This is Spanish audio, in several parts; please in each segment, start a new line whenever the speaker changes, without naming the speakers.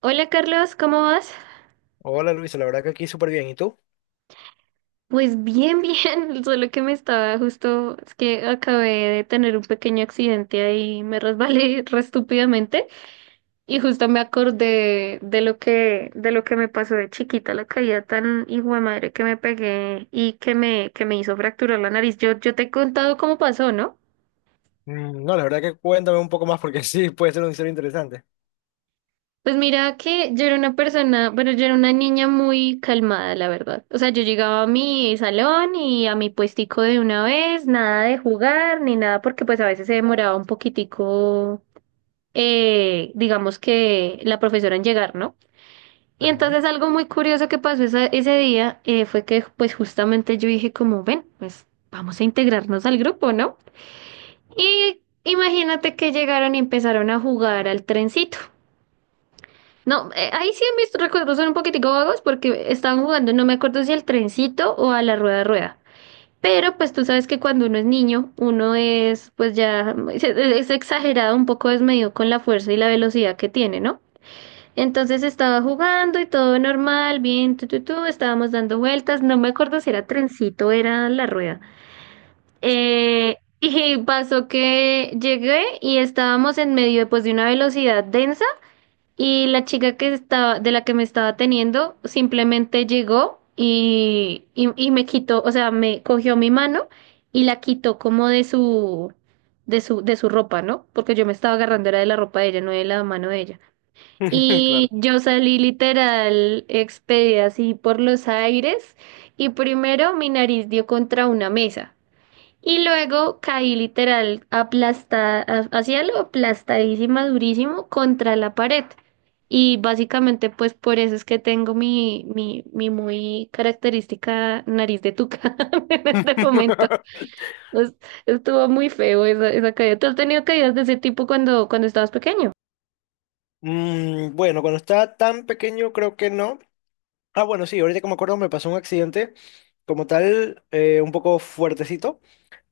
Hola Carlos, ¿cómo vas?
Hola Luisa, la verdad que aquí súper bien. ¿Y tú?
Pues bien, bien, solo que me estaba justo, es que acabé de tener un pequeño accidente ahí, me resbalé re estúpidamente y justo me acordé de lo que me pasó de chiquita, la caída tan hijo de madre que me pegué y que me hizo fracturar la nariz. Yo te he contado cómo pasó, ¿no?
Mm, no, la verdad que cuéntame un poco más porque sí, puede ser una historia interesante.
Pues mira que yo era una persona, bueno, yo era una niña muy calmada, la verdad. O sea, yo llegaba a mi salón y a mi puestico de una vez, nada de jugar ni nada, porque pues a veces se demoraba un poquitico, digamos que la profesora en llegar, ¿no? Y
Ajá.
entonces algo muy curioso que pasó ese día fue que pues justamente yo dije como, ven, pues vamos a integrarnos al grupo, ¿no? Y imagínate que llegaron y empezaron a jugar al trencito. No, ahí sí mis recuerdos son un poquitico vagos porque estaban jugando, no me acuerdo si al trencito o a la rueda de rueda. Pero pues tú sabes que cuando uno es niño, uno es pues ya es exagerado, un poco desmedido con la fuerza y la velocidad que tiene, ¿no? Entonces estaba jugando y todo normal, bien, estábamos dando vueltas, no me acuerdo si era trencito o era la rueda. Y pasó que llegué y estábamos en medio pues de una velocidad densa y la chica que estaba, de la que me estaba teniendo simplemente llegó y me quitó, o sea, me cogió mi mano y la quitó como de su, de su ropa, ¿no? Porque yo me estaba agarrando era de la ropa de ella, no de la mano de ella. Y
Claro.
yo salí literal expedida así por los aires y primero mi nariz dio contra una mesa. Y luego caí literal aplastada, hacia lo aplastadísima, durísimo contra la pared. Y básicamente, pues por eso es que tengo mi muy característica nariz de tuca en este momento. Es- estuvo muy feo esa, esa caída. ¿Tú has tenido caídas de ese tipo cuando, cuando estabas pequeño?
Bueno, cuando estaba tan pequeño creo que no. Ah, bueno, sí, ahorita como me acuerdo me pasó un accidente como tal, un poco fuertecito.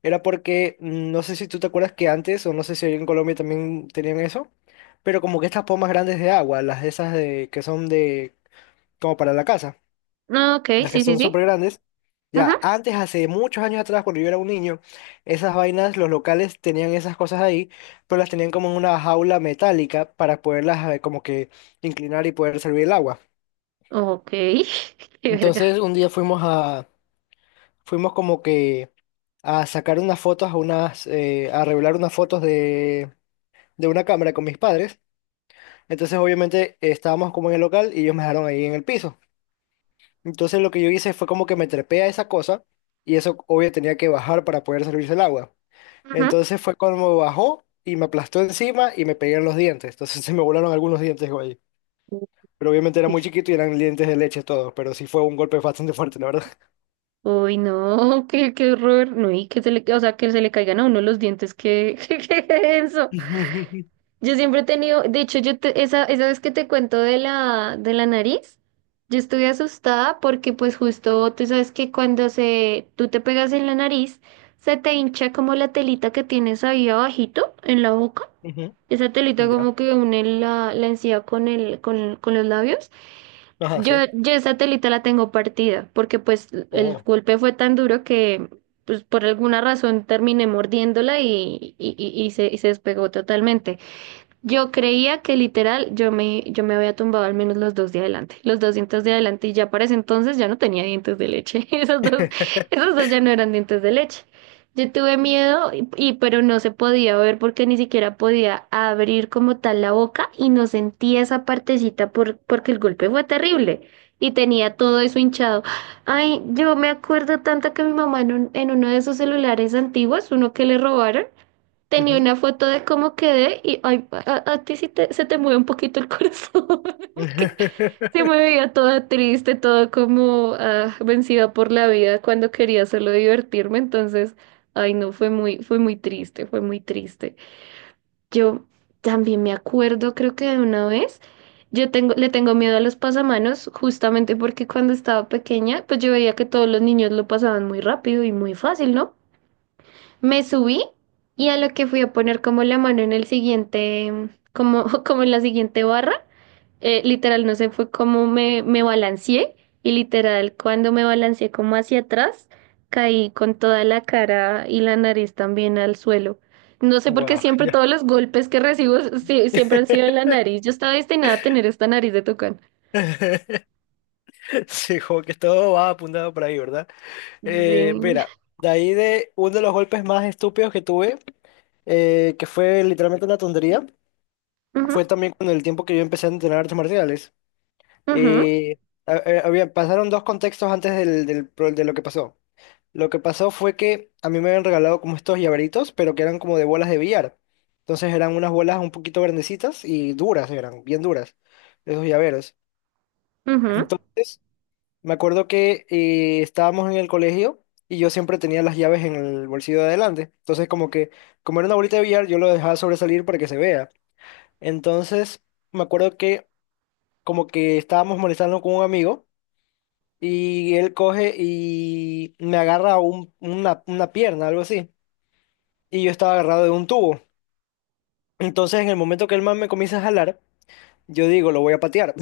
Era porque, no sé si tú te acuerdas que antes, o no sé si ahí en Colombia también tenían eso, pero como que estas pomas grandes de agua, las de esas de, que son de, como para la casa.
Ah, ok,
Las que
sí, sí,
son
sí.
súper grandes. Ya,
Ajá.
antes, hace muchos años atrás, cuando yo era un niño, esas vainas, los locales tenían esas cosas ahí, pero las tenían como en una jaula metálica para poderlas como que inclinar y poder servir el agua.
Ok, qué verga.
Entonces, un día fuimos a, fuimos como que a sacar unas fotos, a unas, a revelar unas fotos de una cámara con mis padres. Entonces, obviamente, estábamos como en el local y ellos me dejaron ahí en el piso. Entonces lo que yo hice fue como que me trepé a esa cosa y eso obvio tenía que bajar para poder servirse el agua.
Ajá.
Entonces fue como bajó y me aplastó encima y me pegué en los dientes. Entonces se me volaron algunos dientes güey. Pero obviamente era muy chiquito y eran dientes de leche todos, pero sí fue un golpe bastante fuerte, la verdad.
Uy, no, qué, qué horror. No, y que se le, o sea, que se le caigan a uno los dientes, qué, qué, eso. Yo siempre he tenido, de hecho, esa, esa vez que te cuento de la nariz, yo estuve asustada porque pues justo tú sabes que cuando se, tú te pegas en la nariz, se te hincha como la telita que tienes ahí abajito en la boca.
Ujú.
Esa telita
Ya.
como que une la, la encía con el, con los labios.
Ajá,
Yo,
sí.
yo esa telita la tengo partida, porque pues el
Oh.
golpe fue tan duro que pues por alguna razón terminé mordiéndola y se, y se despegó totalmente. Yo creía que literal yo me había tumbado al menos los dos de adelante, los dos dientes de adelante y ya para ese entonces ya no tenía dientes de leche, esos dos ya no eran dientes de leche. Yo tuve miedo pero no se podía ver porque ni siquiera podía abrir como tal la boca y no sentía esa partecita por, porque el golpe fue terrible y tenía todo eso hinchado. Ay, yo me acuerdo tanto que mi mamá en, en uno de esos celulares antiguos, uno que le robaron, tenía
Ujú.
una foto de cómo quedé y ay, a ti sí se te mueve un poquito el corazón, porque se me veía toda triste, toda como ah, vencida por la vida cuando quería solo divertirme, entonces, ay no, fue muy triste, fue muy triste. Yo también me acuerdo, creo que de una vez, yo tengo, le tengo miedo a los pasamanos, justamente porque cuando estaba pequeña, pues yo veía que todos los niños lo pasaban muy rápido y muy fácil, ¿no? Me subí y a lo que fui a poner como la mano en el siguiente, como, como en la siguiente barra, literal, no sé, fue como me balanceé y literal, cuando me balanceé como hacia atrás, caí con toda la cara y la nariz también al suelo. No sé por qué
Wow,
siempre
ya.
todos los golpes que recibo siempre han sido en la nariz. Yo estaba destinada a tener esta nariz de tucán.
Sí, como que todo va apuntado por ahí, ¿verdad?
Sí.
Mira, de ahí de uno de los golpes más estúpidos que tuve, que fue literalmente una tontería,
Ujú,
fue también con el tiempo que yo empecé a entrenar artes marciales.
ujú,
Eh, había, pasaron dos contextos antes del de lo que pasó. Lo que pasó fue que a mí me habían regalado como estos llaveritos, pero que eran como de bolas de billar. Entonces eran unas bolas un poquito grandecitas y duras, eran bien duras, esos llaveros.
ujú.
Entonces… Me acuerdo que estábamos en el colegio y yo siempre tenía las llaves en el bolsillo de adelante. Entonces, como que, como era una bolita de billar, yo lo dejaba sobresalir para que se vea. Entonces, me acuerdo que como que estábamos molestando con un amigo y él coge y me agarra una pierna, algo así. Y yo estaba agarrado de un tubo. Entonces, en el momento que el man me comienza a jalar, yo digo, lo voy a patear.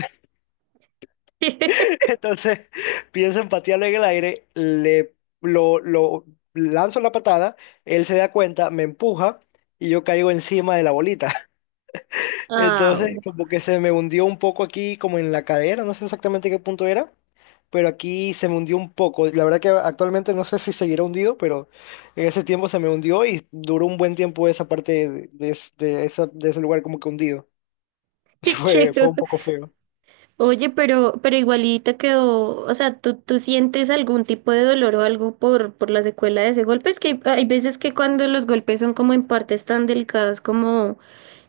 Entonces pienso en patearle en el aire, le lo lanzo la patada, él se da cuenta, me empuja y yo caigo encima de la bolita. Entonces
Au.
como que se me hundió un poco aquí como en la cadera, no sé exactamente qué punto era, pero aquí se me hundió un poco. La verdad que actualmente no sé si seguirá hundido, pero en ese tiempo se me hundió y duró un buen tiempo esa parte de de ese lugar como que hundido.
Qué.
Fue, fue un poco feo.
Oye, pero igualita quedó, o sea, ¿tú sientes algún tipo de dolor o algo por la secuela de ese golpe? Es que hay, veces que cuando los golpes son como en partes tan delicadas como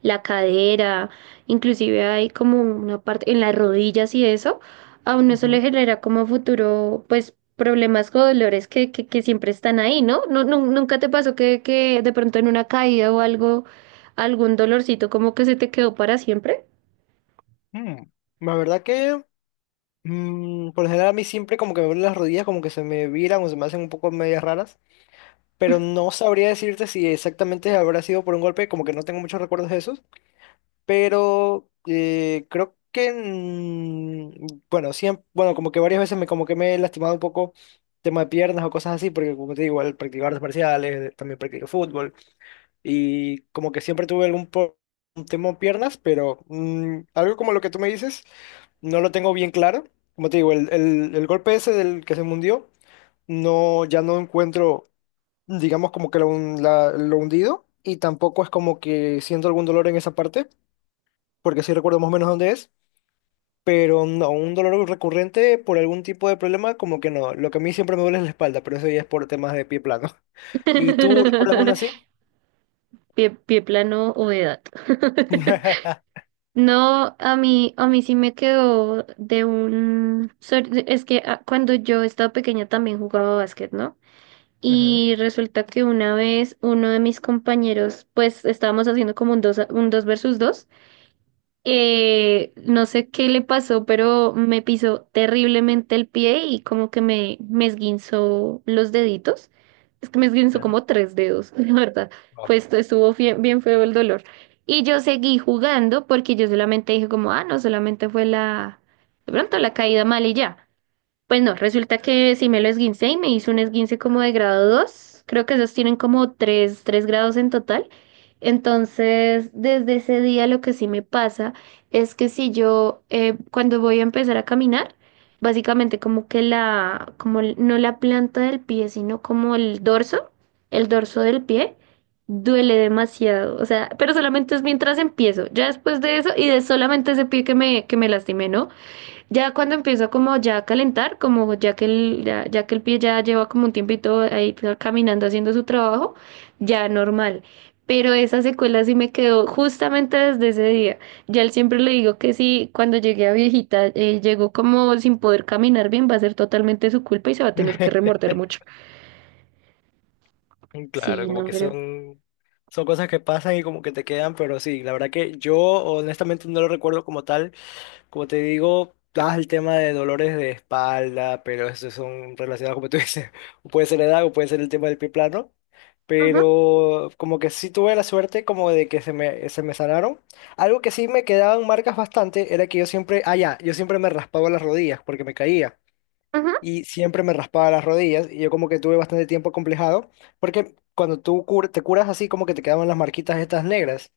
la cadera, inclusive hay como una parte en las rodillas y eso, a uno eso le
Ujú.
genera como futuro, pues, problemas o dolores que siempre están ahí, ¿no? No, no, ¿nunca te pasó que de pronto en una caída o algo, algún dolorcito como que se te quedó para siempre?
Mm. La verdad que, por lo general, a mí siempre como que me duelen las rodillas, como que se me viran o se me hacen un poco medias raras, pero no sabría decirte si exactamente habrá sido por un golpe, como que no tengo muchos recuerdos de esos. Pero creo que, bueno, siempre, bueno, como que varias veces me, como que me he lastimado un poco tema de piernas o cosas así, porque como te digo, al practicar artes marciales, también practico fútbol, y como que siempre tuve un tema de piernas, pero algo como lo que tú me dices, no lo tengo bien claro. Como te digo, el golpe ese del que se me hundió, no, ya no encuentro, digamos, como que lo, lo hundido, y tampoco es como que siento algún dolor en esa parte porque sí recuerdo más o menos dónde es, pero no, un dolor recurrente por algún tipo de problema, como que no. Lo que a mí siempre me duele es la espalda, pero eso ya es por temas de pie plano. ¿Y tú recuerdas uno así?
Pie, pie plano o edad. No, a mí sí me quedó de un... Es que ah, cuando yo estaba pequeña también jugaba básquet, ¿no?
Ujú.
Y resulta que una vez uno de mis compañeros, pues estábamos haciendo como un dos, un dos versus dos no sé qué le pasó, pero me pisó terriblemente el pie y como que me esguinzó los deditos. Es que me esguinzó
Ya.
como tres dedos, la verdad.
Wow.
Pues esto estuvo bien feo el dolor. Y yo seguí jugando porque yo solamente dije como, ah, no, solamente fue la, de pronto la caída mal y ya. Pues no, resulta que sí me lo esguincé y me hice un esguince como de grado 2, creo que esos tienen como tres, tres grados en total. Entonces, desde ese día lo que sí me pasa es que si yo, cuando voy a empezar a caminar, básicamente como que la, no la planta del pie, sino como el dorso del pie, duele demasiado. O sea, pero solamente es mientras empiezo. Ya después de eso y de solamente ese pie que me lastimé, ¿no? Ya cuando empieza como ya a calentar, como ya que el, ya, ya que el pie ya lleva como un tiempito ahí caminando haciendo su trabajo, ya normal. Pero esa secuela sí me quedó justamente desde ese día. Ya él siempre le digo que sí, cuando llegué a viejita, llegó como sin poder caminar bien, va a ser totalmente su culpa y se va a tener que remorder mucho.
Claro,
Sí,
como
no,
que
pero...
son, son cosas que pasan y como que te quedan, pero sí, la verdad que yo honestamente no lo recuerdo como tal. Como te digo, das el tema de dolores de espalda, pero esos son relacionados, como tú dices, o puede ser la edad o puede ser el tema del pie plano.
Ajá,
Pero como que sí tuve la suerte como de que se me sanaron. Algo que sí me quedaban marcas bastante era que yo siempre, ah ya, yo siempre me raspaba las rodillas porque me caía.
ajá.
Y siempre me raspaba las rodillas y yo como que tuve bastante tiempo complejado porque cuando tú te curas así como que te quedaban las marquitas estas negras.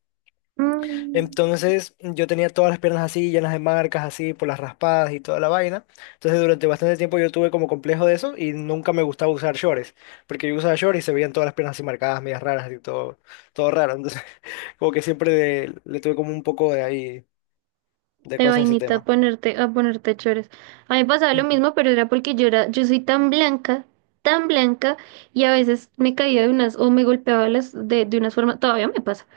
Mm.
Entonces yo tenía todas las piernas así, llenas de marcas así, por las raspadas y toda la vaina. Entonces durante bastante tiempo yo tuve como complejo de eso y nunca me gustaba usar shorts, porque yo usaba shorts y se veían todas las piernas así marcadas, medias raras y todo, todo raro. Entonces como que siempre le tuve como un poco de ahí, de
De
cosas a ese
vainita
tema.
a ponerte chores. A mí me pasaba lo
Ujú.
mismo, pero era porque yo era, yo soy tan blanca, y a veces me caía de unas, o me golpeaba las, de unas formas, todavía me pasa,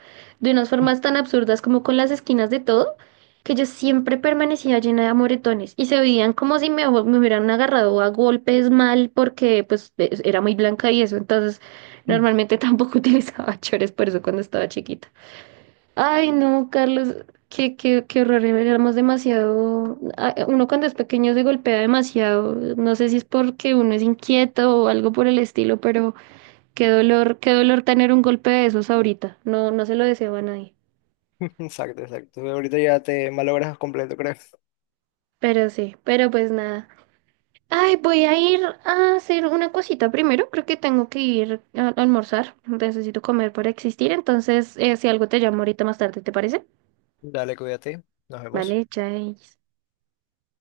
de unas formas tan absurdas como con las esquinas de todo, que yo siempre permanecía llena de amoretones, y se veían como si me, me hubieran agarrado a golpes mal, porque pues era muy blanca y eso, entonces normalmente tampoco utilizaba chores por eso cuando estaba chiquita. Ay, no, Carlos, qué, qué, qué horror, éramos demasiado, ah, uno cuando es pequeño se golpea demasiado, no sé si es porque uno es inquieto o algo por el estilo, pero qué dolor tener un golpe de esos ahorita, no, no se lo deseo a nadie,
Exacto, exacto. Ahorita ya te malogras completo, creo.
pero sí, pero pues nada. Ay, voy a ir a hacer una cosita primero, creo que tengo que ir a almorzar, necesito comer para existir, entonces si algo te llamo ahorita más tarde, ¿te parece?
Dale, cuídate. Nos vemos.
Vale, chais.